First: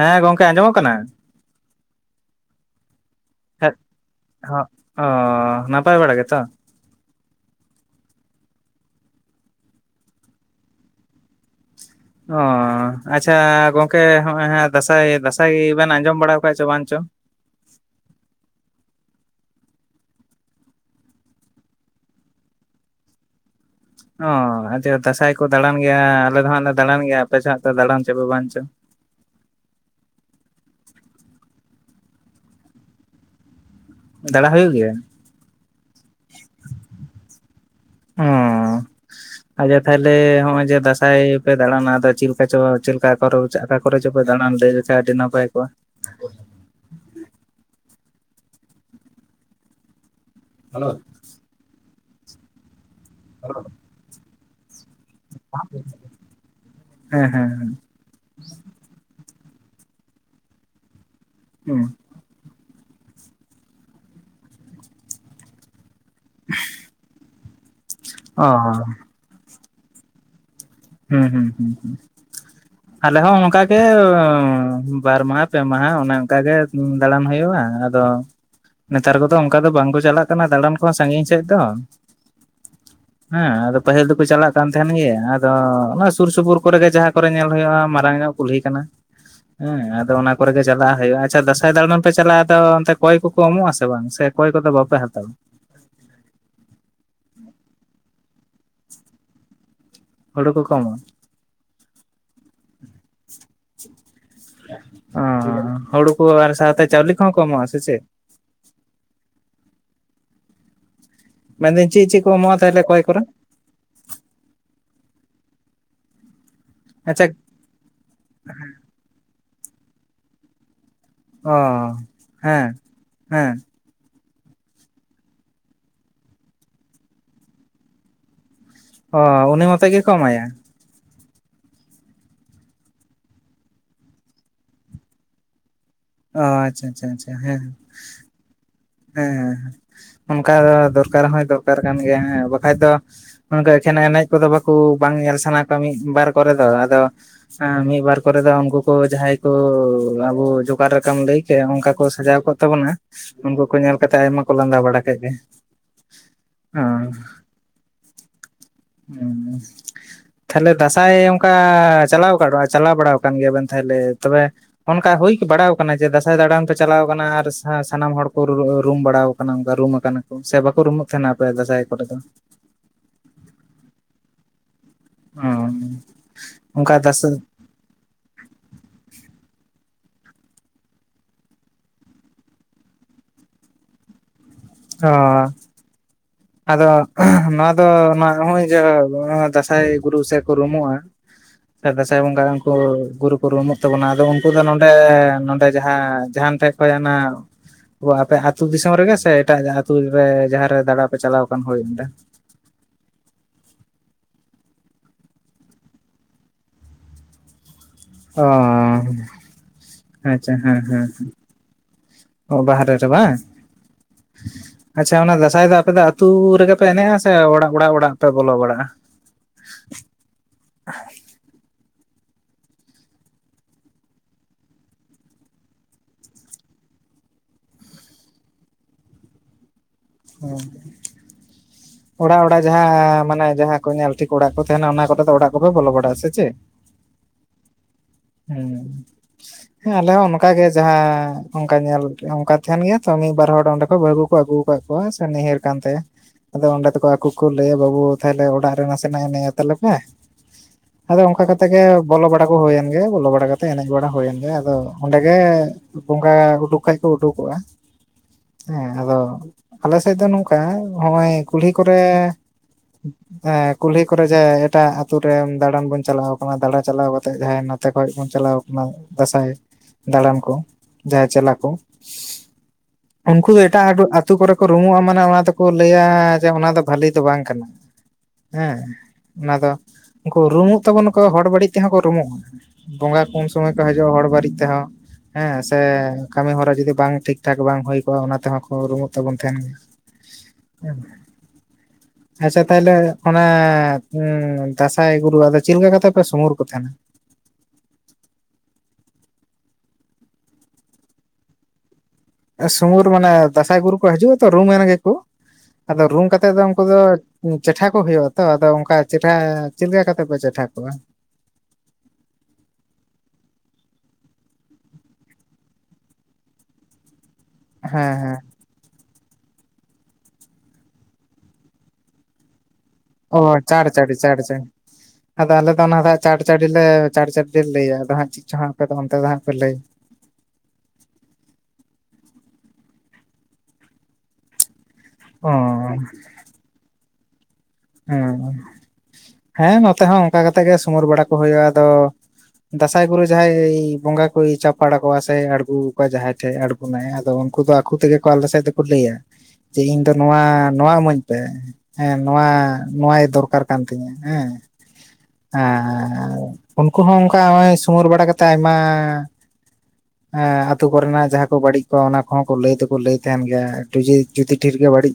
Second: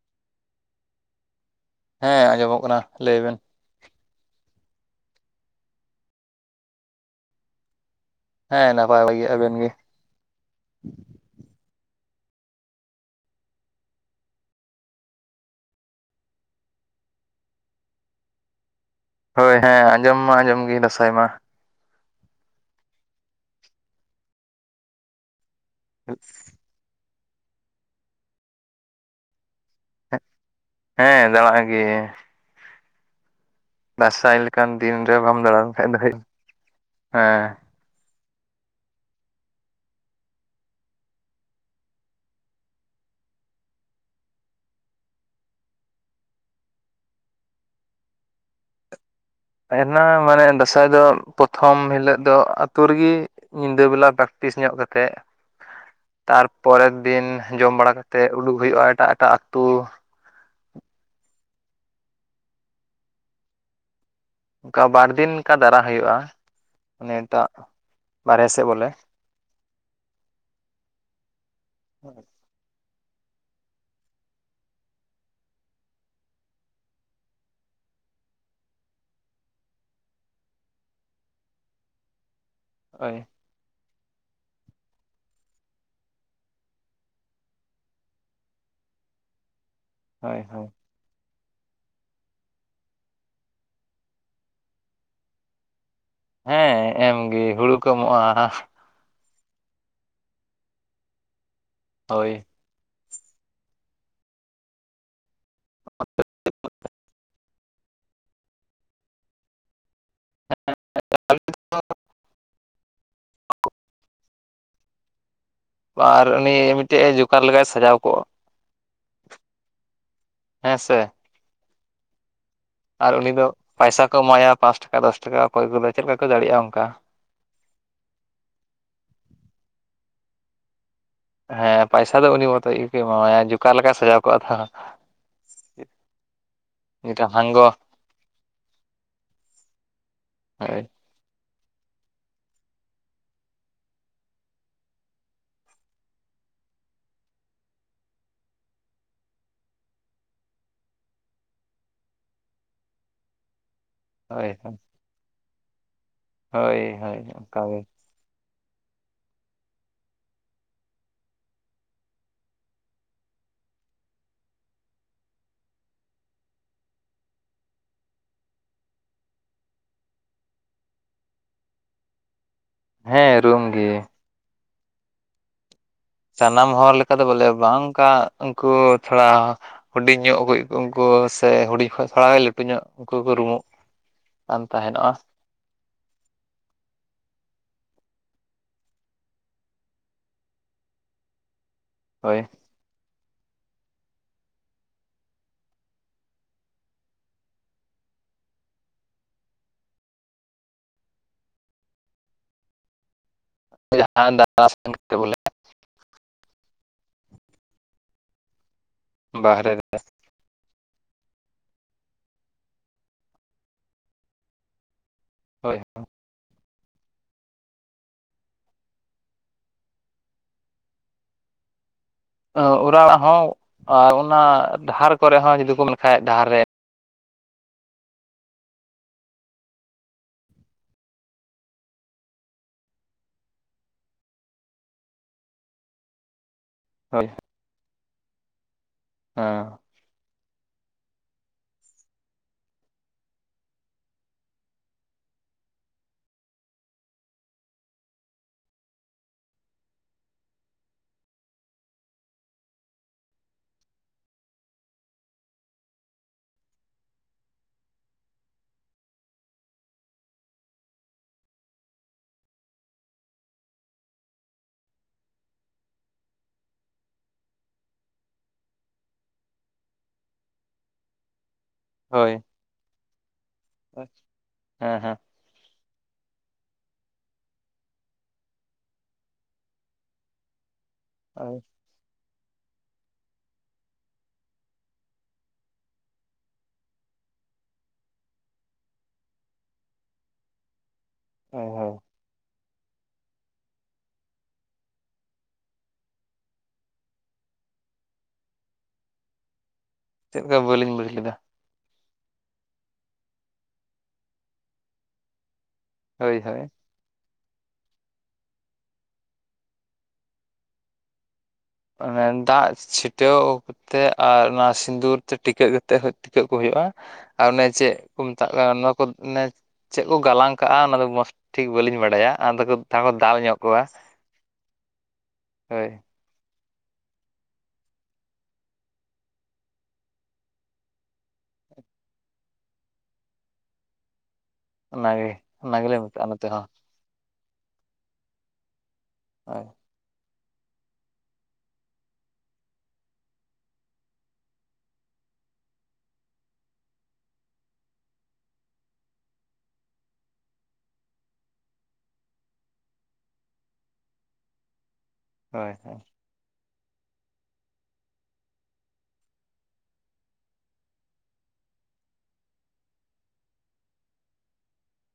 ᱦᱮᱸ ᱜᱚᱝᱠᱮ ᱟᱸᱡᱚᱢᱚᱜ ᱠᱟᱱᱟ ᱦᱮᱸ ᱟᱸᱡᱚᱢᱚᱜ ᱠᱟᱱᱟ ᱞᱟᱹᱭᱵᱤᱱ [unintelligible] ᱦᱚᱸ ᱚ ᱱᱟᱯᱟᱭ ᱵᱟᱲᱟ ᱜᱮᱛᱚ ᱦᱮᱸ ᱱᱟᱯᱟᱭ ᱵᱷᱟᱹᱜᱤ ᱟᱵᱮᱱ ᱜᱮ ᱚ ᱟᱪᱪᱷᱟ ᱜᱚᱝᱠᱮ ᱱᱚᱸᱚᱭ ᱦᱟᱸᱜ ᱫᱟᱸᱥᱟᱭ [unintelligible] ᱵᱮᱱ ᱟᱸᱡᱚᱢ ᱵᱟᱲᱟ ᱟᱠᱟᱫ ᱪᱚ ᱵᱟᱝ ᱪᱚ ᱦᱳᱭ ᱦᱮᱸ ᱟᱸᱡᱚᱢ ᱢᱟ ᱟᱸᱡᱚᱢ ᱜᱮ ᱫᱟᱸᱥᱟᱭ ᱢᱟ ᱚᱻ ᱟᱪᱪᱷᱟ ᱫᱟᱸᱥᱟᱭ ᱠᱚ ᱫᱟᱬᱟᱱ ᱜᱮᱭᱟ ᱟᱞᱮ ᱫᱚ ᱦᱟᱸᱜ ᱞᱮ ᱫᱟᱬᱟᱱ ᱜᱮᱭᱟ ᱟᱯᱮ ᱥᱮᱫ ᱦᱟᱸᱜ ᱫᱟᱬᱟᱱ ᱪᱚ ᱯᱮ ᱵᱟᱝ ᱪᱚ ᱦᱮᱸ ᱫᱟᱬᱟ ᱜᱮ ᱫᱟᱸᱥᱟᱭ ᱫᱟᱬᱟ ᱞᱮᱠᱟᱱ ᱦᱩᱭᱩᱜ ᱜᱮᱭᱟ ᱫᱤᱱ ᱨᱮ ᱵᱟᱢ ᱫᱟᱬᱟᱱ ᱠᱷᱟᱡ ᱫᱚ [unintelligible] ᱦᱮᱸ ᱚ ᱟᱪᱷᱟ ᱛᱟᱦᱚᱞᱮ ᱱᱚᱜ ᱚᱭ ᱡᱮ ᱫᱟᱸᱥᱟᱭ ᱯᱮ ᱫᱟᱬᱟᱱᱟ ᱟᱫᱚ ᱪᱮᱫ ᱞᱮᱠᱟ ᱪᱚ ᱪᱮᱫ ᱞᱮᱠᱟ ᱠᱚ ᱠᱚᱨᱮ ᱪᱚᱯᱮ ᱫᱟᱬᱟᱱ ᱞᱟᱹᱭ ᱞᱮᱠᱷᱟᱱ ᱟᱹᱰᱤ ᱱᱟᱯᱟᱭ ᱠᱚᱜᱼᱟ [unintelligible] ᱢᱟᱱᱮ ᱫᱟᱸᱥᱟᱭ ᱦᱮᱞᱳ ᱫᱚ ᱯᱨᱚᱛᱷᱚᱢ ᱦᱤᱞᱟᱹᱜ ᱫᱚ ᱟᱛᱳ ᱨᱮᱜᱮ ᱧᱤᱫᱟᱹ ᱵᱮᱞᱟ [unintelligible] ᱰᱟᱠᱟᱨ ᱯᱨᱮᱠᱴᱤᱥ ᱧᱚᱜ ᱠᱟᱛᱮᱫ ᱛᱟᱨᱯᱚᱨᱮᱨ ᱦᱮᱸ ᱫᱤᱱ ᱦᱮᱸ ᱡᱚᱢ ᱵᱟᱲᱟ ᱠᱟᱛᱮ ᱠᱟᱛᱮᱫ ᱩᱰᱩᱠ ᱦᱩᱭᱩᱜᱼᱟ ᱮᱴᱟᱜ ᱮᱴᱟᱜ ᱟᱹᱛᱩ ᱦᱮᱸ ᱚᱱᱠᱟ ᱵᱟᱨ ᱫᱤᱱ ᱞᱮᱠᱟ ᱫᱟᱲᱟ ᱦᱩᱭᱩᱜᱼᱟ ᱢᱟᱱᱮ ᱮᱴᱟᱜ [unintelligible] ᱵᱟᱦᱨᱮ ᱚ ᱥᱮᱫ ᱵᱚᱞᱮ [unintelligible] ᱦᱩᱸ ᱦᱩᱸ ᱦᱩᱸ ᱦᱩᱸ ᱟᱞᱮ ᱦᱚᱸ ᱚᱱᱠᱟᱜᱮ ᱵᱟᱨ ᱢᱟᱦᱟ ᱯᱮ ᱢᱟᱦᱟ ᱚᱱᱮ ᱚᱱᱠᱟ ᱜᱮ ᱫᱟᱬᱟᱱ ᱦᱩᱭᱩᱜᱼᱟ ᱟᱫᱚ ᱱᱮᱛᱟᱨ ᱠᱚᱫᱚ ᱚᱱᱠᱟ ᱫᱚ ᱵᱟᱝ ᱠᱚ ᱪᱟᱞᱟᱜ ᱠᱟᱱᱟ ᱫᱟᱬᱟᱱ ᱠᱚᱦᱚᱸ ᱥᱟᱺᱜᱤᱧ ᱥᱮᱫ ᱫᱚ ᱦᱳᱭ ᱦᱮᱸ ᱟᱫᱚ ᱯᱟᱹᱦᱤᱞ ᱫᱚᱠᱚ ᱪᱟᱞᱟᱜ ᱠᱟᱱ ᱛᱟᱦᱮᱱ ᱜᱮᱭᱟ ᱟᱫᱚ ᱚᱱᱟ ᱥᱩᱨ ᱥᱩᱯᱩᱨ ᱠᱚᱨᱮᱜᱮ ᱡᱟᱦᱟᱸ ᱠᱚᱨᱮ ᱧᱮᱞ ᱦᱩᱭᱩᱜᱼᱟ ᱢᱟᱨᱟᱝ ᱧᱚᱜ ᱠᱩᱞᱦᱤ ᱠᱟᱱᱟ ᱦᱮᱸ ᱟᱫᱚ ᱚᱱᱟ ᱦᱳᱭ ᱠᱚᱨᱮᱜ ᱜᱮ ᱦᱳᱭ ᱪᱟᱞᱟᱜ ᱦᱩᱭᱩᱜᱼᱟ ᱟᱪᱪᱷᱟ ᱫᱟᱸᱥᱟᱭ ᱫᱟᱬᱟᱱ ᱯᱮ ᱪᱟᱞᱟᱜ ᱟᱫᱚ ᱚᱱᱛᱮ ᱠᱚᱭ ᱠᱚᱠᱚ ᱮᱢᱚᱜ ᱟᱥᱮ ᱵᱟᱝ ᱥᱮ ᱠᱚᱭ ᱠᱚᱫᱚ ᱵᱟᱯᱮ ᱦᱟᱛᱟᱣ-ᱟ ᱦᱮᱸ ᱮᱢᱜᱮ ᱦᱩᱲᱩ ᱠᱚ ᱮᱢᱚᱜᱼᱟ [unintelligible] ᱦᱩᱲᱩ ᱠᱚ ᱠᱚ ᱮᱢᱚᱜ-ᱟ ᱦᱳᱭ ᱚ [unintelligible] ᱦᱩᱲᱩ ᱠᱚ ᱟᱨ ᱥᱟᱶᱛᱮ ᱪᱟᱣᱞᱮ ᱠᱚᱦᱚᱸ ᱠᱚ ᱮᱢᱚᱜ-ᱟ ᱥᱮ ᱪᱮᱫ ᱢᱮᱱ ᱮᱫᱟᱹᱧ ᱪᱮᱫ ᱪᱮᱫ ᱠᱚ ᱮᱢᱚᱜᱼᱟ ᱛᱟᱦᱚᱞᱮ ᱠᱚᱭ ᱠᱚᱨᱮ ᱟᱨ ᱩᱱᱤ ᱢᱤᱫᱴᱮᱡ ᱟᱪᱪᱷᱟ ᱡᱚᱠᱟᱨ ᱞᱮᱠᱟᱭ ᱥᱟᱡᱟᱣ ᱠᱚᱜᱼᱟ [unintelligible] ᱦᱮᱸ ᱥᱮ ᱚ [unintelligible] ᱦᱮᱸ ᱟᱨ ᱩᱱᱤ [unintelligible] ᱫᱚ ᱦᱮᱸ ᱯᱟᱭᱥᱟ ᱠᱚ ᱮᱢᱟᱭᱟ ᱯᱟᱸᱪ ᱴᱟᱠᱟ ᱫᱚᱥ ᱴᱟᱠᱟ ᱚᱠᱚᱭ ᱠᱚᱫᱚ ᱪᱮᱫ ᱞᱮᱠᱟ ᱠᱚ ᱫᱟᱲᱮᱭᱟᱜᱼᱟ ᱚᱱᱠᱟ ᱚ ᱩᱱᱤ ᱢᱚᱛᱚ ᱜᱮᱠᱚ ᱮᱢᱟᱭᱟ ᱦᱮᱸ ᱯᱚᱭᱥᱟ ᱫᱚ ᱩᱱᱤ ᱢᱚᱛᱚ ᱜᱮᱠᱚ ᱮᱢᱟᱣᱟᱭᱟ ᱡᱚᱠᱟᱨ ᱞᱮᱠᱟᱭ ᱥᱟᱡᱟᱣ ᱠᱚᱜᱼᱟ ᱛᱚ ᱚ ᱟᱪᱪᱷᱟ ᱟᱪᱪᱷᱟ ᱢᱤᱫᱴᱟᱝ ᱟᱪᱪᱷᱟ᱾ ᱦᱮᱸ ᱦᱟᱝᱜᱚ ᱦᱮᱸ [unintelligible] ᱚᱱᱠᱟ ᱫᱚ ᱦᱳᱭ ᱫᱚᱨᱠᱟᱨ ᱦᱚᱸᱭ ᱫᱚᱨᱠᱟᱨ ᱠᱟᱱ ᱜᱮᱭᱟ ᱦᱮᱸ ᱵᱟᱠᱷᱟᱡ ᱫᱚ ᱚᱱᱠᱟ ᱮᱠᱷᱮᱱᱟ ᱮᱱᱮᱡ ᱠᱚᱫᱚ ᱵᱟᱠᱚ ᱵᱟᱝ ᱧᱮᱞ ᱥᱟᱱᱟ ᱠᱚᱣᱟ ᱢᱤᱫ ᱵᱟᱨ ᱠᱚᱨᱮ ᱫᱚ ᱟᱫᱚ ᱦᱮᱸ ᱢᱤᱫ ᱵᱟᱨ ᱠᱚᱨᱮ ᱫᱚ ᱩᱱᱠᱩ ᱠᱚ ᱡᱟᱦᱟᱸᱭ ᱠᱚ ᱟᱵᱚ ᱡᱚᱠᱟᱨ ᱟᱠᱟᱢ ᱞᱟᱹᱭ ᱚᱱᱠᱟ ᱠᱚ ᱥᱟᱡᱟᱣ ᱠᱚᱜ ᱛᱟᱵᱚᱱᱟ ᱩᱱᱠᱩ ᱠᱚ ᱧᱮᱞ ᱠᱟᱛᱮᱜ ᱟᱭᱢᱟ ᱦᱳᱭ ᱠᱚ ᱞᱟᱸᱫᱟ ᱵᱟᱲᱟ ᱠᱮᱫ ᱜᱮ ᱦᱳᱭ ᱚ ᱦᱳᱭ ᱚᱱᱠᱟ ᱜᱮ ᱦᱩᱸ ᱛᱟᱦᱞᱮ ᱫᱟᱸᱥᱟᱭ ᱚᱱᱠᱟ ᱪᱟᱞᱟᱣ [unintelligible] [unintelligible] ᱵᱟᱲᱟ ᱟᱠᱟᱱ ᱜᱮᱭᱟᱵᱮᱱ ᱛᱟᱦᱚᱞᱮ ᱛᱚᱵᱮ ᱚᱱᱠᱟ ᱦᱩᱭ ᱵᱟᱲᱟᱣ ᱟᱠᱟᱱᱟ ᱡᱮ ᱫᱟᱸᱥᱟᱭ ᱫᱟᱬᱟᱱ ᱯᱮ ᱪᱟᱞᱟᱣ ᱟᱠᱟᱱᱟ ᱟᱨ ᱥᱟᱱᱟᱢ ᱦᱚᱲ ᱠᱚ ᱨᱩᱢ ᱵᱟᱲᱟᱣ ᱚᱱᱠᱟ ᱨᱩᱢ ᱟᱠᱟᱱᱟ ᱠᱚ ᱥᱮ ᱵᱟᱠᱚ ᱨᱩᱢᱚᱜ ᱛᱟᱦᱮᱱᱟ ᱟᱯᱮ ᱫᱟᱸᱥᱟᱭ ᱠᱚᱨᱮ ᱫᱚ ᱦᱮᱸ ᱨᱩᱢ ᱜᱮ ᱦᱚᱸ ᱥᱟᱱᱟᱢ ᱦᱚᱲ ᱞᱮᱠᱟ ᱫᱚ ᱵᱚᱞᱮ ᱵᱟᱝ ᱚᱱᱠᱟ ᱩᱱᱠᱩ ᱛᱷᱚᱲᱟ ᱦᱩᱰᱤᱧᱚᱜ ᱠᱚ ᱩᱱᱠᱩ ᱥᱮ ᱦᱩᱰᱤᱧ ᱠᱷᱚᱡ ᱛᱷᱚᱲᱟ ᱜᱮ ᱞᱟᱹᱴᱩ ᱧᱚᱜ ᱩᱱᱠᱩ ᱨᱩᱢᱩᱜ ᱚ ᱛᱟᱦᱮᱱᱚᱜᱼᱟ ᱟᱫᱚ ᱱᱚᱣᱟ ᱫᱚ ᱱᱚ ᱱᱚᱜᱚᱭ ᱡᱮ ᱫᱟᱸᱥᱟᱭ ᱜᱩᱨᱩ ᱥᱮ ᱠᱚ ᱨᱩᱢᱩᱜᱼᱟ ᱫᱟᱸᱥᱟᱭ ᱦᱳᱭ ᱵᱚᱝᱜᱟ ᱜᱩᱨᱩ ᱠᱚ ᱨᱩᱢᱩᱜ ᱛᱟᱵᱚᱱᱟ ᱟᱫᱚ ᱩᱱᱠᱩ ᱫᱚ ᱱᱚᱰᱮ ᱱᱚᱰᱮ ᱡᱟᱦᱟ ᱡᱟᱦᱟᱱ ᱴᱷᱮᱡ ᱠᱷᱚᱡ ᱳ ᱟᱯᱮ ᱟᱹᱛᱩ ᱫᱤᱥᱚᱢ ᱨᱮᱜᱮ ᱥᱮ ᱮᱴᱟᱜ ᱟᱹᱛᱩ ᱨᱮ ᱡᱟᱦᱟᱸᱨᱮ ᱫᱟᱬᱟ ᱯᱮ ᱪᱟᱞᱟᱣ ᱟᱠᱟᱱ ᱦᱳᱭ ᱚᱱᱰᱮ [unintelligible] ᱚ ᱵᱟᱦᱨᱮ ᱨᱮ ᱟᱪᱪᱷᱟ ᱦᱮᱸ ᱦᱮᱸ᱾ ᱚ ᱵᱟᱦᱨᱮ ᱨᱮ ᱵᱟᱝ ᱟᱪᱪᱷᱟ ᱚᱱᱟ ᱫᱟᱸᱥᱟᱭ ᱦᱳᱭ ᱫᱚ ᱟᱯᱮ ᱫᱚ ᱟᱹᱛᱩ ᱨᱮᱜᱮ ᱯᱮ ᱮᱱᱮᱡ-ᱟ, ᱥᱮ ᱚᱲᱟᱜ ᱚᱲᱟᱜ ᱚᱲᱟᱜ ᱯᱮ ᱵᱚᱞᱚ ᱵᱟᱲᱟᱜᱼᱟ ᱚᱨᱟᱲᱟᱜ ᱦᱚᱸ ᱟᱨ ᱚᱱᱟ ᱰᱟᱦᱟᱨ ᱠᱚᱨᱮ ᱦᱚᱸ ᱡᱩᱫᱤ ᱠᱚ ᱢᱮᱱ ᱠᱷᱟᱭᱮᱫ ᱰᱟᱦᱟᱨ ᱨᱮ ᱚ ᱚᱲᱟᱜ ᱚᱲᱟᱜ ᱡᱟᱦᱟᱸ ᱢᱟᱱᱮ ᱡᱟᱦᱟᱸ ᱠᱚ ᱧᱮᱞ ᱴᱷᱤᱠ ᱚᱲᱟᱜ ᱠᱚ ᱛᱟᱦᱮᱱᱟ ᱚᱱᱟ ᱠᱚᱛᱮ ᱫᱚ ᱚᱲᱟᱜ ᱠᱚᱯᱮ ᱵᱚᱞᱚ ᱵᱟᱲᱟᱜᱼᱟ᱾ ᱥᱮ ᱪᱮᱫ? ᱦᱳᱭ ᱦᱮᱸ ᱦᱮᱸ ᱟᱞᱮ ᱦᱚᱸ ᱚᱱᱠᱟᱜ ᱜᱮ ᱡᱟᱦᱟᱸ ᱚᱱᱠᱟ ᱧᱮᱞ ᱚᱱᱠᱟ ᱛᱟᱦᱮᱱ ᱜᱮᱭᱟ ᱛᱚ ᱢᱤᱫ ᱵᱟᱨ ᱦᱚᱲ ᱚᱸᱰᱮ ᱠᱚ [unintelligible] ᱟᱹᱜᱩ ᱠᱟ ᱠᱚᱣᱟ ᱥᱮ ᱱᱟᱭᱦᱟᱨ ᱠᱟᱱ ᱛᱟᱭᱟ ᱟᱫᱚ ᱚᱸᱰᱮ ᱫᱚᱠᱚ ᱟᱠᱚ ᱠᱚ ᱞᱟᱹᱭᱟ ᱵᱟᱹᱵᱩ ᱛᱟᱦᱚᱞᱮ ᱚᱲᱟᱜ ᱨᱮ ᱱᱟᱥᱮᱱᱟᱜ ᱮᱱᱮᱡ ᱟᱛᱟ ᱞᱮᱯᱮ ᱟᱫᱚ ᱚᱱᱠᱟ ᱠᱟᱛᱮᱜ ᱜᱮ ᱵᱚᱞᱚ ᱵᱟᱲᱟ ᱠᱚ ᱦᱳᱭᱳ-ᱟ ᱵᱚᱞᱚ ᱵᱟᱲᱟ ᱠᱟᱛᱮᱜ ᱮᱱᱮᱡ ᱵᱟᱲᱟ ᱦᱩᱭᱮᱱ ᱜᱮ ᱟᱫᱚ ᱚᱸᱰᱮ ᱜᱮ ᱵᱚᱸᱜᱟ ᱩᱰᱩᱠ ᱠᱷᱟᱱᱡ ᱠᱚ ᱩᱰᱩᱠᱚᱜᱼᱟ ᱦᱮᱸ ᱟᱫᱚ ᱟᱞᱮ ᱥᱮᱫ ᱫᱚ ᱱᱚᱝᱠᱟ ᱱᱚᱜᱼᱚᱭ ᱠᱩᱞᱦᱤ ᱠᱚᱨᱮ [unintelligible] ᱠᱩᱞᱦᱤ ᱠᱚᱨᱮ ᱡᱮ ᱮᱴᱟᱜ ᱟᱛᱩ ᱨᱮ ᱫᱟᱬᱟᱱ ᱵᱚᱱ ᱪᱟᱞᱟᱣ ᱠᱟᱱᱟ ᱫᱟᱬᱟᱱ ᱪᱟᱞᱟᱣ ᱠᱟᱛᱮᱜ ᱡᱟᱦᱟᱸ ᱛᱮ ᱠᱷᱚᱡ ᱵᱚᱱ ᱪᱟᱞᱟᱣ ᱠᱟᱱᱟ ᱫᱟᱸᱥᱟᱭ ᱫᱟᱬᱟᱱ ᱠᱚ ᱡᱟᱦᱟᱸᱭ ᱪᱮᱞᱟ ᱠᱚ ᱦᱳᱭ ᱩᱱᱠᱩ ᱫᱚ ᱮᱴᱟᱜ ᱟᱛᱳ ᱠᱚᱨᱮ ᱠᱚ ᱦᱮᱸ ᱨᱩᱢᱩᱜᱼᱟ ᱦᱮᱸ ᱢᱟᱱᱮ ᱚᱱᱟ ᱫᱚ ᱠᱚ ᱞᱟᱹᱭᱟ ᱡᱮ ᱚᱱᱟ ᱫᱚ ᱵᱷᱟᱞᱮ ᱫᱚ ᱵᱟᱝ ᱠᱟᱱᱟ᱾ ᱦᱮᱸ᱾ ᱚᱱᱟ ᱫᱚ ᱩᱱᱠᱩ ᱨᱩᱢᱩᱜ ᱛᱟᱵᱚᱱᱟ ᱠᱚ ᱦᱚᱲ ᱦᱳᱭ ᱵᱟᱹᱲᱤᱡ ᱛᱮᱦᱚᱸ ᱠᱚ ᱨᱩᱢᱩᱜᱼᱟ᱾ ᱵᱚᱸᱜᱟ ᱠᱚ ᱥᱚᱢᱚᱭ ᱠᱚ ᱦᱤᱡᱩᱜᱼᱟ ᱦᱚᱲ ᱵᱟᱲᱤᱡ ᱛᱮᱦᱚᱸ ᱦᱮᱸ ᱥᱮ ᱠᱟᱹᱢᱤ ᱦᱚᱨᱟ ᱡᱩᱫᱤ ᱵᱟᱝ ᱴᱷᱤᱠ ᱴᱷᱟᱠ ᱵᱟᱝ ᱦᱩᱭ ᱠᱚᱜᱼᱟ ᱚᱱᱟ ᱛᱮᱦᱚᱸᱠᱚ ᱨᱩᱢᱩᱜ ᱛᱟᱵᱚᱱ ᱛᱟᱦᱮᱱ ᱜᱮ᱾ [unintelligible] ᱦᱳᱭ ᱦᱳᱭ ᱟᱪᱪᱷᱟ ᱛᱟᱦᱚᱞᱮ ᱚᱱᱮ ᱫᱟᱸᱥᱟᱸᱭ ᱜᱩᱨᱩ ᱟᱫᱚ ᱪᱮᱫ ᱞᱮᱠᱟ ᱠᱟᱛᱮ ᱯᱮ ᱥᱩᱢᱩᱨ ᱠᱚ ᱛᱟᱦᱮᱸᱱᱟ? ᱪᱮᱫ ᱞᱮᱠᱟ ᱵᱟᱹᱞᱤᱧ ᱵᱩᱡᱽ ᱞᱮᱫᱟ ᱥᱚᱢᱩᱨ ᱢᱟᱱᱮ ᱫᱟᱸᱥᱟᱸᱭ ᱜᱩᱨᱩ ᱠᱚ ᱦᱤᱡᱩᱜᱼᱟ ᱛᱚ ᱨᱩᱢᱮᱱ ᱜᱮᱠᱚ ᱟᱫᱚ ᱨᱩᱢ ᱦᱳᱭ ᱠᱟᱛᱮᱫ ᱦᱳᱭ ᱫᱚ ᱩᱱᱠᱩ ᱫᱚ ᱪᱮᱴᱷᱟ ᱠᱚ ᱦᱩᱭᱩᱜᱼᱟ ᱛᱚ᱾ ᱟᱫᱚ ᱚᱱᱠᱟ ᱪᱮᱴᱷᱟ ᱪᱮᱫ ᱞᱮᱠᱟ ᱠᱟᱛᱮᱫ ᱯᱮ ᱪᱮᱴᱷᱟ ᱠᱚᱣᱟ ᱚᱱᱮ ᱫᱟᱜ ᱪᱷᱤᱴᱟᱹᱣ ᱚᱠᱛᱮ ᱟᱨ ᱚᱱᱟ ᱥᱤᱸᱫᱩᱨ ᱛᱮ ᱴᱤᱠᱟᱹᱜ ᱠᱟᱛᱮᱜ ᱴᱤᱠᱟᱹᱜ ᱠᱚ ᱦᱩᱭᱩᱜᱼᱟ᱾ ᱟᱨ ᱚᱱᱮ ᱪᱮᱫ ᱦᱮᱸ ᱠᱚ ᱦᱮᱸ ᱢᱮᱛᱟᱜ ᱱᱚᱣᱟ ᱠᱚ ᱢᱮ ᱪᱮᱫ ᱠᱚ ᱜᱟᱞᱟᱝ ᱠᱟᱜᱼᱟ ᱚᱱᱟᱫᱚ ᱢᱚᱡᱽ ᱴᱷᱤᱠ ᱵᱟᱹᱞᱤᱧ ᱵᱟᱰᱟᱭᱟ ᱟᱫᱚ ᱡᱟᱦᱟᱸ ᱠᱚ ᱫᱟᱞ ᱚ ᱧᱚᱜ ᱠᱚᱣᱟ ᱪᱟᱲ ᱪᱟᱹᱲᱤ, ᱪᱟᱲ ᱪᱟᱹᱲᱤ ᱟᱫᱚ ᱟᱞᱮ ᱫᱚ ᱦᱳᱭ ᱚᱱᱟ ᱫᱚ ᱦᱟᱸᱜ ᱪᱟᱲ ᱪᱟᱹᱲᱤ ᱞᱮ ᱪᱟᱲ ᱪᱟᱲᱤ ᱞᱮ ᱞᱟᱹᱭᱟ ᱟᱫᱚ ᱦᱟᱸᱜ ᱪᱮᱫ ᱪᱚ ᱦᱟᱸᱜ ᱟᱯᱮ ᱚᱱᱛᱮ ᱫᱚ ᱦᱟᱸᱜ ᱯᱮ ᱞᱟᱹᱭ ᱚᱱᱟᱜᱮ ᱚ ᱚᱱᱟ ᱜᱮᱞᱮ ᱢᱮᱛᱟᱜᱼᱟ ᱱᱚᱛᱮ ᱦᱚᱸ ᱦᱮᱸ ᱦᱳᱭ ᱦᱮᱸ ᱱᱚᱛᱮ ᱦᱚᱸ ᱚᱱᱠᱟ ᱠᱟᱛᱮ ᱜᱮ ᱥᱩᱢᱩᱨ ᱵᱟᱲᱟ ᱠᱚ ᱦᱩᱭᱩᱜᱼᱟ ᱟᱫᱚ ᱫᱟᱸᱥᱟᱸᱭ ᱜᱩᱨᱩ ᱡᱟᱦᱟᱸᱭ ᱵᱚᱸᱜᱟ ᱠᱚᱭ ᱪᱟᱯᱟᱲ ᱟᱠᱚᱣᱟ ᱥᱮᱭ ᱟᱬᱜᱳ ᱠᱚᱣᱟᱭ ᱡᱟᱦᱟᱸᱭ ᱴᱷᱮᱡ ᱟᱬᱜᱳ [unintelligible] ᱟᱫᱚ ᱩᱱᱠᱩ ᱫᱚ ᱟᱠᱚ ᱛᱮᱜᱮ ᱠᱚ ᱟᱞᱮ ᱥᱮᱫ ᱫᱚᱠᱚ ᱞᱟᱹᱭᱟ ᱡᱮ ᱤᱧ ᱫᱚ ᱱᱚᱣᱟ ᱱᱚᱣᱟ ᱤᱢᱟᱹᱧ ᱯᱮ ᱦᱮᱸ ᱱᱚᱣᱟ ᱱᱚᱣᱟᱭ ᱫᱚᱨᱠᱟᱨ ᱠᱟᱱ ᱛᱤᱧᱟᱹ ᱦᱮᱸ ᱦᱳᱭ ᱦᱳᱭ ᱟᱻᱨ ᱩᱱᱠᱩ ᱦᱚᱸ ᱚᱱᱠᱟ ᱱᱚᱜᱼᱚᱭ ᱥᱚᱢᱟᱹᱨ ᱵᱟᱲᱟ ᱠᱟᱛᱮ ᱟᱭᱢᱟ ᱟᱛᱳ ᱠᱚᱨᱮᱱᱟᱜ ᱡᱟᱦᱟᱸ ᱠᱚ ᱵᱟᱹᱲᱤᱡ ᱠᱚ ᱚᱱᱟ ᱠᱚᱦᱚᱸ ᱠᱚ ᱞᱟᱹᱭ ᱫᱚᱠᱚ ᱞᱟᱹᱭ ᱛᱟᱦᱮᱸᱱ ᱜᱮᱭᱟ ᱴᱩᱫᱤ ᱡᱩᱫᱤ ᱰᱷᱮᱨ ᱜᱮ ᱵᱟᱹᱲᱤᱡ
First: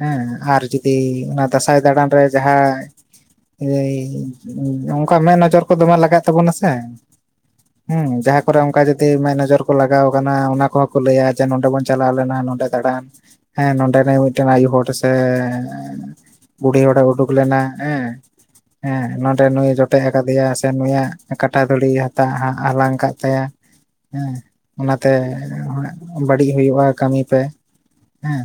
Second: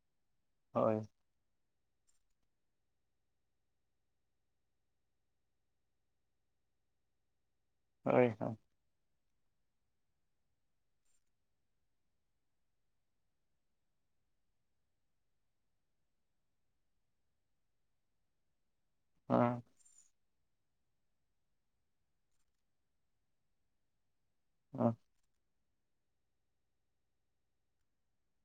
ᱦᱮᱸ ᱟᱨ ᱡᱩᱫᱤ ᱦᱳᱭ ᱚᱱᱟ ᱫᱟᱸᱥᱟᱭ ᱫᱟᱬᱟᱱ ᱨᱮ ᱡᱟᱦᱟᱸ ᱚᱱᱠᱟ ᱢᱮᱫ ᱱᱚᱡᱚᱨ ᱠᱚ ᱫᱚᱢᱮ ᱞᱟᱜᱟᱜ ᱛᱟᱵᱚᱱᱟ ᱥᱮ ᱦᱩᱸ ᱦᱳᱭ ᱡᱟᱦᱟᱸ ᱦᱳᱭ ᱠᱚᱨᱮ ᱚᱱᱠᱟ ᱡᱩᱫᱤ ᱡᱩᱫᱤ ᱢᱮᱫ ᱱᱚᱡᱚᱨ ᱠᱚ ᱞᱟᱜᱟᱣ ᱠᱟᱱᱟ ᱚᱱᱟ ᱠᱚᱦᱚᱸ ᱠᱚ ᱞᱟᱹᱭᱟ ᱡᱮ ᱱᱚᱰᱮ ᱵᱚᱱ ᱪᱟᱞᱟᱣ ᱞᱮᱱᱟ ᱱᱚᱰᱮ ᱫᱟᱬᱟᱱ ᱦᱮᱸ ᱱᱚᱸᱰᱮᱱᱤᱡ ᱢᱤᱫ ᱴᱮᱱ ᱟᱭᱳ ᱦᱚᱲ ᱥᱮ ᱵᱩᱰᱦᱤ ᱦᱚᱲᱮ ᱩᱰᱩᱠ ᱞᱮᱱᱟ ᱦᱮᱸ ᱦᱮᱸ ᱱᱚᱰᱮ ᱱᱚᱩᱭ [inaudible] ᱟᱴᱮᱡ ᱟᱠᱟᱫᱮᱭᱟ ᱥᱮ ᱱᱩᱭᱟᱜ ᱠᱟᱴᱟ ᱫᱷᱩᱲᱤ ᱦᱟᱛᱟᱣ ᱦᱟᱞᱟᱝ ᱠᱟᱫ ᱛᱟᱭᱟ ᱦᱮᱸ ᱦᱳᱭ ᱚᱱᱟ ᱛᱮ ᱵᱟᱹᱲᱤᱡ ᱦᱩᱭᱩᱜᱼᱟ ᱠᱟᱹᱢᱤ ᱯᱮ ᱦᱮᱸ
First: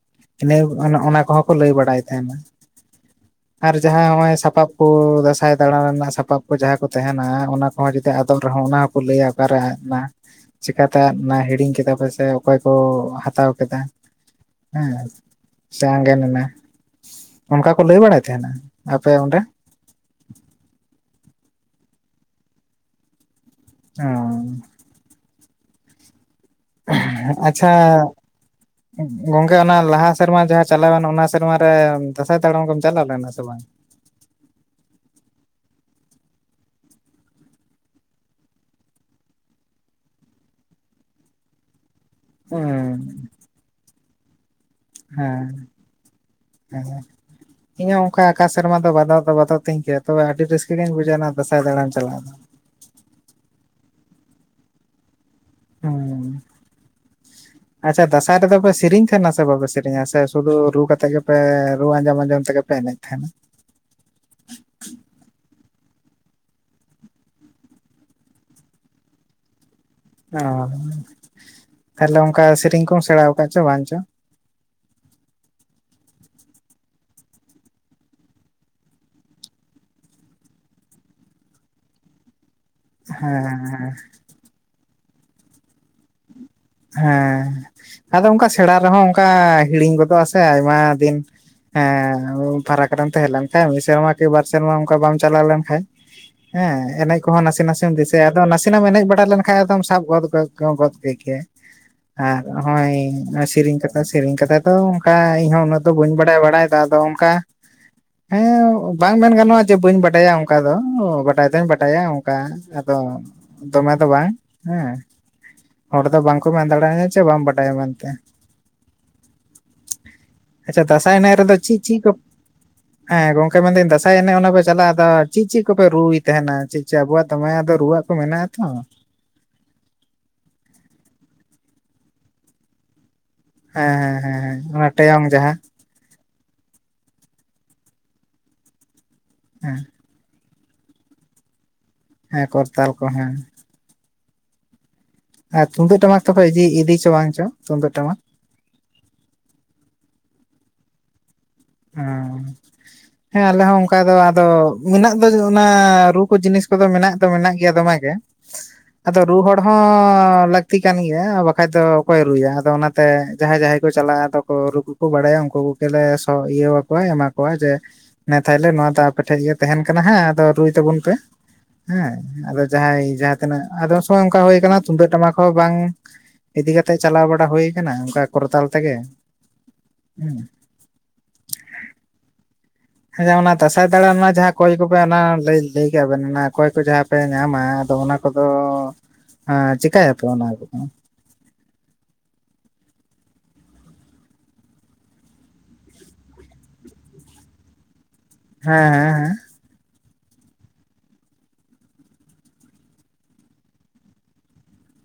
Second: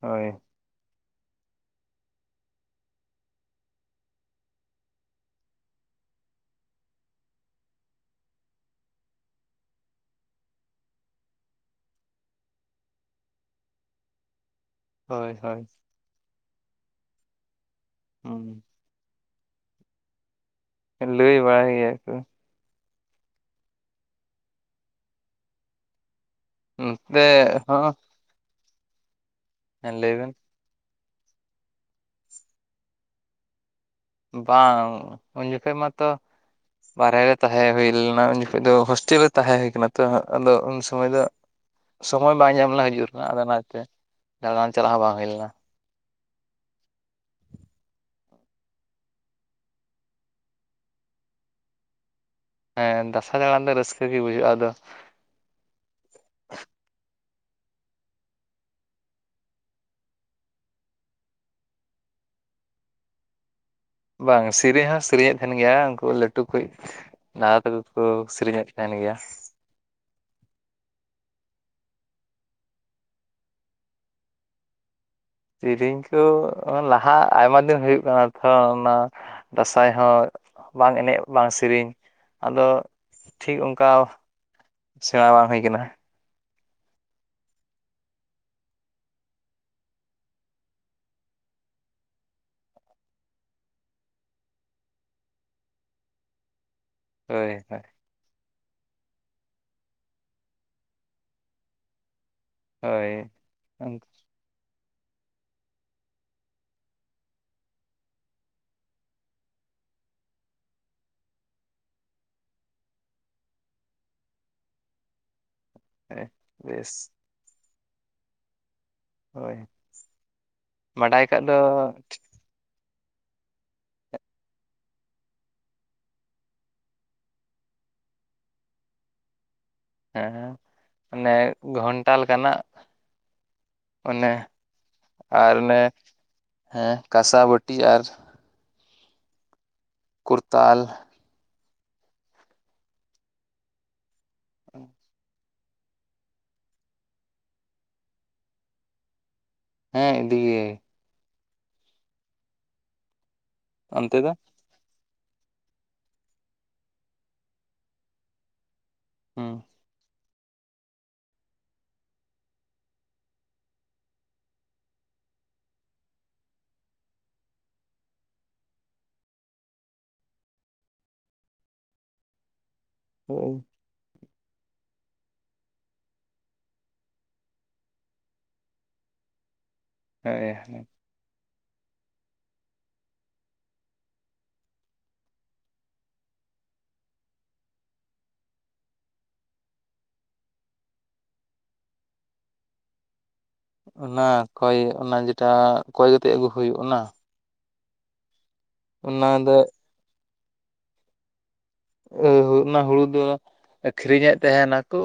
ᱦᱳᱭ ᱤᱱᱟᱹ ᱚᱱᱟ ᱾ ᱚᱱᱟ ᱠᱚᱦᱚᱸ ᱠᱚ ᱞᱟᱹᱭ ᱵᱟᱲᱟᱭ ᱛᱟᱦᱮᱸᱱᱟ ᱟᱨ ᱡᱟᱦᱟᱸ ᱱᱚᱜᱼᱚᱭ ᱥᱟᱯᱟᱵ ᱠᱤ ᱫᱟᱸᱥᱟᱸᱭ ᱫᱟᱬᱟᱱ ᱨᱮᱱᱟᱜ ᱥᱟᱯᱟᱵ ᱠᱚ ᱡᱟᱦᱟᱸ ᱠᱚ ᱛᱟᱦᱮᱸᱱᱟ ᱚᱱᱟ ᱠᱚᱦᱚᱸ ᱡᱩᱫᱤ ᱟᱫᱚᱜ ᱨᱮᱦᱚᱸ ᱚᱱᱟ ᱠᱚ ᱞᱟᱹᱭᱟ ᱚᱠᱟᱨᱮ ᱟᱫᱱᱟ ᱪᱮᱠᱟ ᱛᱮ ᱚᱱᱟ ᱦᱤᱲᱤᱧ ᱠᱮᱫᱟ ᱯᱮ ᱥᱮ ᱚᱠᱚᱭ ᱠᱚ ᱦᱟᱛᱟᱣ ᱠᱮᱫᱟ ᱦᱮᱸ ᱦᱳᱭ ᱦᱳᱭ ᱥᱮ ᱟᱸᱜᱮᱱ ᱮᱱᱟ ᱚᱱᱠᱟ ᱠᱚ ᱞᱟᱹᱭ ᱵᱟᱲᱟᱭ ᱛᱟᱦᱮᱸᱱᱟ ᱦᱩᱸ ᱟᱯᱮ ᱚᱸᱰᱮ ᱞᱟᱹᱭ ᱵᱟᱲᱟᱭ ᱜᱮᱭᱟ ᱠᱚ ᱚᱻ ᱱᱚᱛᱮ ᱦᱚᱸ ᱜᱚᱢᱠᱮ ᱚᱱᱟ ᱦᱮᱸ ᱞᱟᱦᱟ ᱞᱟᱹᱭ ᱵᱮᱱ ᱥᱮᱨᱢᱟ ᱡᱟᱦᱟᱸ ᱪᱟᱞᱟᱣᱮᱱ ᱚᱱᱟ ᱥᱮᱨᱢᱟ ᱨᱮ ᱫᱟᱸᱥᱟᱸᱭ ᱫᱟᱲᱟᱱ ᱠᱚᱢ ᱪᱟᱞᱟᱣ ᱞᱮᱱᱟ ᱥᱮ ᱵᱟᱝ ᱵᱟᱝ ᱩᱱ ᱡᱚᱠᱷᱚᱡ ᱢᱟ ᱛᱚ ᱵᱟᱦᱮᱨᱮ ᱨᱮ ᱛᱟᱦᱮᱸ ᱦᱩᱭ ᱞᱮᱱᱟ ᱩᱱ ᱡᱚᱠᱷᱚᱡ ᱫᱚ ᱦᱳᱥᱴᱮᱞ ᱨᱮ ᱛᱟᱦᱮᱸ ᱦᱩᱭ ᱠᱟᱱᱟ ᱛᱚ ᱟᱫᱚ ᱩᱱ ᱥᱚᱢᱚᱭ ᱫᱚ ᱥᱚᱢᱚᱭ ᱵᱟᱝ ᱧᱟᱢ ᱞᱮᱱᱟ ᱦᱩᱸ ᱦᱤᱡᱩᱜ ᱨᱮᱱᱟᱜ ᱟᱫᱚ ᱚᱱᱟ ᱛᱮ ᱫᱟᱲᱟᱱ ᱪᱟᱞᱟᱜ ᱦᱚᱸ ᱵᱟᱝ ᱦᱩᱭ ᱞᱮᱱᱟ ᱦᱮᱸ ᱦᱮᱸ ᱦᱮᱸ ᱤᱧᱟᱹᱜ ᱦᱚᱸ ᱚᱱᱠᱟ ᱟᱠᱟ ᱥᱮᱨᱢᱟ ᱫᱚ ᱵᱟᱫᱚᱜ ᱵᱟᱫᱚᱜ ᱛᱤᱧ ᱜᱮᱭᱟ ᱛᱚᱵᱮ ᱟᱹᱰᱤ ᱨᱟᱹᱥᱠᱟᱹ ᱜᱤᱧ ᱵᱩᱡ ᱚᱱᱟ ᱫᱟᱸᱥᱟᱸᱭ ᱫᱟᱬᱟᱱ ᱪᱟᱞᱟᱜ ᱫᱚ ᱦᱮᱸ ᱫᱟᱸᱥᱟᱭ ᱫᱟᱬᱟᱱ ᱫᱚ ᱨᱟᱹᱥᱠᱟᱹ ᱜᱮ ᱵᱩᱡᱷᱟᱹᱜᱼᱟ ᱟᱫᱚ ᱦᱮᱸ ᱟᱪᱷᱟ ᱫᱟᱸᱥᱟᱸᱭ ᱨᱮᱫᱚ ᱯᱮ ᱥᱮᱨᱮᱤᱧ ᱛᱟᱦᱮᱸᱱᱟ ᱥᱮ ᱵᱟᱯᱮ ᱥᱮᱨᱮᱧᱟ ᱥᱮ ᱥᱩᱫᱩ ᱨᱩ ᱠᱟᱛᱮᱜ ᱜᱮᱯᱮ ᱨᱩ ᱟᱸᱡᱚᱢ ᱟᱸᱡᱚᱢ ᱛᱮᱜᱮ ᱯᱮ ᱮᱱᱮᱡ ᱛᱟᱦᱮᱸᱱᱟ ᱵᱟᱝ ᱥᱮᱹᱨᱮᱧ ᱦᱚᱸ ᱥᱮᱨᱮᱧᱼᱮᱫ ᱛᱟᱦᱮᱸᱱ ᱜᱮᱭᱟ ᱩᱱᱠᱩ ᱞᱟᱹᱴᱩ ᱠᱩᱡ ᱫᱟᱫᱟ ᱛᱟᱠᱚ ᱠᱚ ᱥᱮᱨᱮᱧ ᱮᱫ ᱛᱟᱦᱮᱸᱱ ᱜᱮᱭᱟ ᱚ ᱛᱟᱦᱚᱞᱮ ᱚᱱᱠᱟ ᱥᱮᱨᱮᱧ ᱠᱚᱢ ᱥᱮᱬᱟ ᱟᱠᱟᱫ ᱪᱚ ᱵᱟᱝ ᱪᱚ ᱥᱮᱨᱮᱧ ᱠᱚ ᱞᱟᱦᱟ ᱟᱭᱢᱟ ᱫᱤᱱ ᱦᱩᱭᱩᱜ ᱠᱟᱱᱟ ᱛᱚ ᱚᱱᱟ ᱫᱟᱸᱥᱟᱸᱭ ᱦᱚᱸ ᱵᱟᱝ ᱮᱱᱮᱡ ᱵᱟᱝ ᱥᱮᱨᱮᱧ ᱟᱫᱚ ᱦᱮᱸ ᱴᱷᱤᱠ ᱚᱱᱠᱟ ᱥᱮᱬᱟ ᱵᱟᱝ ᱦᱩᱭ ᱠᱟᱱᱟ ᱦᱮᱸ ᱟᱫᱚ ᱚᱱᱠᱟ ᱥᱮᱬᱟ ᱨᱮᱦᱚᱸ ᱚᱱᱠᱟ ᱦᱤᱲᱤᱧ ᱜᱚᱫᱚᱜ-ᱟ ᱥᱮ ᱟᱭᱢᱟ ᱫᱤᱱ ᱦᱮᱸ ᱳᱣ ᱯᱷᱟᱨᱟᱠ ᱨᱮᱢ ᱛᱟᱦᱮᱸ ᱞᱮᱱᱠᱷᱟᱡ ᱢᱤᱫ ᱥᱮᱨᱢᱟ ᱠᱤ ᱵᱟᱨ ᱥᱮᱨᱢᱟ ᱚᱱᱠᱟ ᱵᱟᱢ ᱪᱟᱞᱟᱣ ᱞᱮᱱᱠᱷᱟᱡ ᱦᱮᱸ ᱮᱱᱮᱡ ᱠᱚᱦᱚᱸ ᱦᱳᱭ ᱱᱟᱥᱮ ᱦᱳᱭ ᱱᱟᱥᱮᱢ ᱫᱤᱥᱟᱹ ᱟᱫᱚ ᱱᱟᱥᱮᱱᱟᱜ ᱮᱢ ᱮᱱᱮᱡ ᱵᱟᱲᱟ ᱞᱮᱱᱠᱷᱟᱡ ᱟᱫᱚᱢ ᱥᱟᱵ ᱜᱚᱫᱽ ᱜᱚ ᱜᱚᱫ ᱠᱮ ᱜᱮᱭᱟ᱾ ᱟᱨ ᱦᱚᱸᱜ-ᱚᱭ ᱱᱚᱭ ᱥᱤᱨᱤᱧ ᱦᱳᱭ ᱠᱟᱛᱮᱫ ᱥᱤᱨᱤᱧ ᱠᱟᱛᱮᱫ ᱛᱟᱹᱣ ᱚᱱᱠᱟ ᱤᱧᱦᱚᱸ ᱩᱱᱟᱹᱜ ᱫᱚ ᱵᱟᱹᱧ ᱵᱟᱰᱟᱭᱟ ᱵᱟᱲᱟᱭ ᱫᱚ ᱟᱫᱚ ᱚᱱᱠᱟᱼᱼ ᱦᱮᱸ ᱵᱟᱝ ᱢᱮᱱ ᱜᱟᱱᱚᱜ-ᱟ ᱡᱮ ᱵᱟᱹᱧ ᱵᱟᱰᱟᱭᱟ ᱚᱱᱠᱟ ᱫᱚ ᱾ ᱵᱟᱰᱟᱭ ᱫᱚᱧ ᱵᱟᱰᱟᱭᱟ ᱚᱱᱠᱟ᱾ ᱟᱫᱚ ᱫᱚᱢᱮ ᱫᱚ ᱵᱟᱝ ᱦᱮᱸ᱾ ᱦᱚᱲ ᱫᱚ ᱵᱟᱝᱠᱚ ᱢᱮᱱ ᱵᱮᱥ ᱫᱟᱲᱮᱭᱟ ᱧᱟ ᱪᱮ ᱵᱟᱢ ᱵᱟᱰᱟᱭᱟ ᱢᱮᱱᱛᱮ᱾ ᱦᱳᱭ ᱟᱪᱪᱷᱟ ᱫᱟᱸᱥᱟᱭ ᱵᱟᱰᱟᱭ ᱮᱱᱮᱡ ᱠᱟᱜ ᱫᱚ ᱨᱮᱫᱚ ᱪᱤᱜ ᱪᱤᱜ ᱠᱚᱯᱼᱼ ᱦᱮᱸ ᱜᱚᱝᱠᱮ ᱢᱮᱱ ᱫᱟᱹᱧ ᱫᱟᱸᱥᱟᱸᱭ ᱮᱱᱮᱡ ᱚᱱᱮ ᱯᱮ ᱪᱟᱞᱟᱜᱼᱟ ᱟᱫᱚ ᱪᱤᱫ ᱪᱤᱫ ᱠᱚᱯᱮ ᱨᱩᱭ ᱛᱟᱦᱮᱸᱱᱟ ᱪᱮᱫ ᱪᱮᱫ ᱟᱵᱚᱣᱟᱜ ᱛᱟᱢᱟᱭᱟᱜ ᱫᱚ ᱨᱩᱣᱟᱜ ᱠᱚᱢ ᱮᱱᱮᱡ ᱟ ᱛᱚ ᱦᱮᱸ ᱢᱟᱱᱮ ᱜᱷᱚᱱᱴᱟ ᱞᱮᱠᱟ ᱱᱟᱜ᱾ ᱦᱮᱸ ᱦᱮᱸ ᱚᱱᱮ ᱦᱮᱸ ᱚᱱᱟ ᱴᱮᱭᱚᱝ ᱟᱨ ᱡᱟᱦᱟᱸ ᱚᱱᱮ ᱦᱮᱸ ᱠᱟᱸᱥᱟ ᱵᱟᱹᱴᱤ ᱟᱨᱼᱼ ᱦᱮᱸ᱾ ᱠᱩᱨᱛᱟᱞ᱾ ᱦᱮᱸ ᱠᱚᱨᱛᱟᱞ ᱠᱚ ᱦᱮᱸ᱾ ᱚᱸ᱾ ᱟᱨ ᱛᱩᱢᱫᱟᱹᱜ ᱴᱟᱢᱟᱠ ᱛᱚᱯᱮ ᱤᱫᱤᱭ ᱤᱫᱤᱭ ᱪᱚ ᱵᱟᱝ ᱪᱚ ᱛᱩᱢᱫᱟᱹᱜ ᱴᱟᱢᱟᱠ ᱦᱮᱸ ᱤᱫᱤ ᱜᱮ᱾ ᱦᱚᱸ ᱦᱮᱸ ᱟᱞᱮ ᱦᱚᱸ ᱚᱱᱠᱟ ᱫᱚ ᱟᱫᱚᱼᱼ ᱢᱤᱱᱟᱜ ᱫᱚ ᱡᱮ ᱚᱱᱟ ᱨᱩ ᱠᱚ ᱡᱤᱱᱤᱥ ᱠᱚᱫᱚ ᱢᱮᱱᱟᱜ ᱫᱚ ᱢᱮᱱᱟᱜ ᱜᱮᱭᱟ ᱫᱚᱢᱮ ᱜᱮ᱾ ᱟᱫᱚ ᱨᱩ ᱦᱩᱸ ᱦᱚᱲᱚᱲ ᱦᱚᱸ ᱞᱟᱹᱠᱼᱼ ᱛᱤ ᱠᱟᱱ ᱜᱮᱭᱟ ᱵᱟᱠᱷᱟᱡ ᱫᱚ ᱚᱠᱚᱭ ᱨᱩᱭᱟ ᱟᱫᱚ ᱚᱱᱟᱛᱮ ᱡᱟᱦᱟᱸᱭ ᱡᱟᱦᱟᱸᱭ ᱠᱚ ᱪᱟᱞᱟᱜ-ᱟ ᱟᱫᱚ ᱠᱚ ᱨᱩ ᱠᱚᱼᱼ ᱠᱚ ᱵᱟᱲᱟᱭᱟ ᱩᱱᱠᱩ ᱠᱚᱜᱮ ᱞᱮ ᱥᱚ ᱤᱭᱟᱹ ᱣᱟᱠᱚᱣᱟ ᱮᱢᱟ ᱠᱚᱣᱟ ᱡᱮᱼᱼ ᱱᱮ ᱛᱟᱦᱮᱞᱮ ᱱᱚᱣᱟ ᱫᱚ ᱟᱯᱮ ᱴᱷᱮᱡ ᱜᱮ ᱛᱟᱦᱮᱱ ᱠᱟᱱᱟ ᱦᱟᱸᱜ ᱟᱫᱚ ᱨᱩᱭ ᱛᱟᱵᱩᱱ ᱯᱮ᱾ ᱦᱮᱸ ᱟᱫᱚ ᱡᱟᱦᱟᱸᱭ ᱡᱟᱦᱟᱸ ᱦᱳᱭ ᱛᱤᱱᱟᱹᱜ ᱟᱫᱚ ᱩᱱ ᱥᱚᱢᱟᱹᱭ ᱚᱱᱠᱟ ᱦᱩᱭ ᱠᱟᱱᱟ ᱛᱩᱢᱫᱟᱹᱜ ᱴᱟᱢᱟᱠ ᱦᱚᱸ ᱵᱟᱝᱼᱼ ᱤᱫᱤ ᱠᱟᱛᱮᱜ ᱪᱟᱞᱟᱣ ᱵᱟᱲᱟ ᱦᱩᱭ ᱠᱟᱱᱟ ᱚᱱᱠᱟ ᱠᱚᱨᱛᱟᱞ ᱛᱮᱜᱮ, ᱦᱮᱸ᱾ ᱦᱳᱭ [unintelligible] ᱦᱮᱸ ᱡᱟᱦᱟᱸ ᱚᱱᱟ ᱫᱟᱸᱥᱟᱸᱭ ᱫᱟᱬᱟᱱ ᱢᱟ ᱡᱟᱦᱟᱸ ᱠᱚᱭ ᱠᱚᱯᱮ ᱚᱱᱟ ᱞᱟᱹᱭ ᱞᱟᱹᱭ ᱠᱟᱜ ᱵᱮᱱ ᱚᱱᱟ ᱠᱚᱭ ᱠᱚ ᱡᱟᱦᱟᱸᱼᱼ ᱯᱮ ᱧᱟᱢᱟ ᱟᱫᱚ ᱚᱱᱟ ᱠᱚᱫᱚ ᱮᱸᱪᱮᱠᱟ ᱭᱟᱯᱮ ᱚᱱᱟ ᱠᱚᱫᱚᱸ? ᱚᱱᱟ ᱠᱚᱭ ᱚᱱᱟ ᱡᱮᱴᱟ ᱠᱚᱭ ᱠᱟᱛᱮᱜ ᱟᱹᱜᱩ ᱦᱩᱭᱩᱜ ᱚᱱᱟᱼᱼ ᱦᱮᱸ ᱦᱮᱸ ᱚᱱᱟ ᱦᱮᱸ᱾ ᱫᱚ ᱚᱸᱻ ᱚᱱᱟ ᱦᱩᱲᱩ ᱫᱚ ᱟᱹᱠᱷᱨᱤᱧᱮᱜ ᱛᱮᱦᱮᱸ ᱱᱟᱠᱩ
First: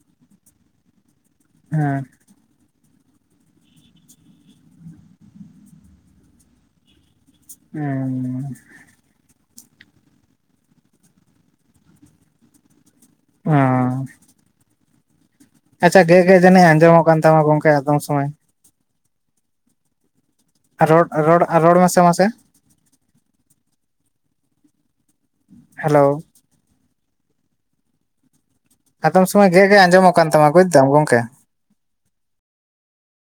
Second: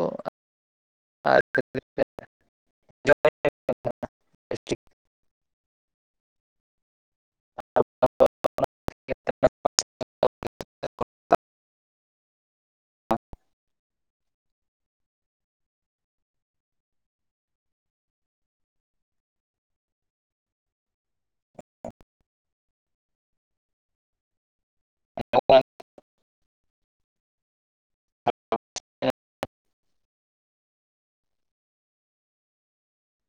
ᱟᱨ [inaudible] ᱦᱮᱸ᱾ ᱦᱮᱸ ᱢᱟᱱᱮ᱾ [inaudible] ᱚᱸᱻ᱾ ᱟᱪᱪᱷᱟ ᱜᱮᱜ ᱜᱮᱜ ᱡᱟᱹᱱᱤᱡ ᱟᱸᱡᱚᱢᱚᱜ ᱠᱟᱱ ᱛᱟᱢᱟ ᱜᱚᱝᱠᱮ ᱟᱫᱚᱢ ᱥᱚᱢᱟᱹᱭ᱾ ᱨᱚᱲ ᱨᱚᱲ ᱨᱚᱲ ᱢᱮ ᱥᱮ ᱢᱟᱥᱮ᱾ [unintelligible] ᱦᱮᱞᱳᱣ᱾ ᱟᱫᱚᱢ ᱥᱚᱢᱟᱹᱭ ᱜᱮᱜ ᱜᱮᱜ ᱟᱸᱡᱚᱢᱚᱜ ᱠᱟᱱ ᱛᱟᱢᱟ ᱵᱩᱡᱽ ᱫᱟᱢ ᱜᱚᱝᱠᱮ᱾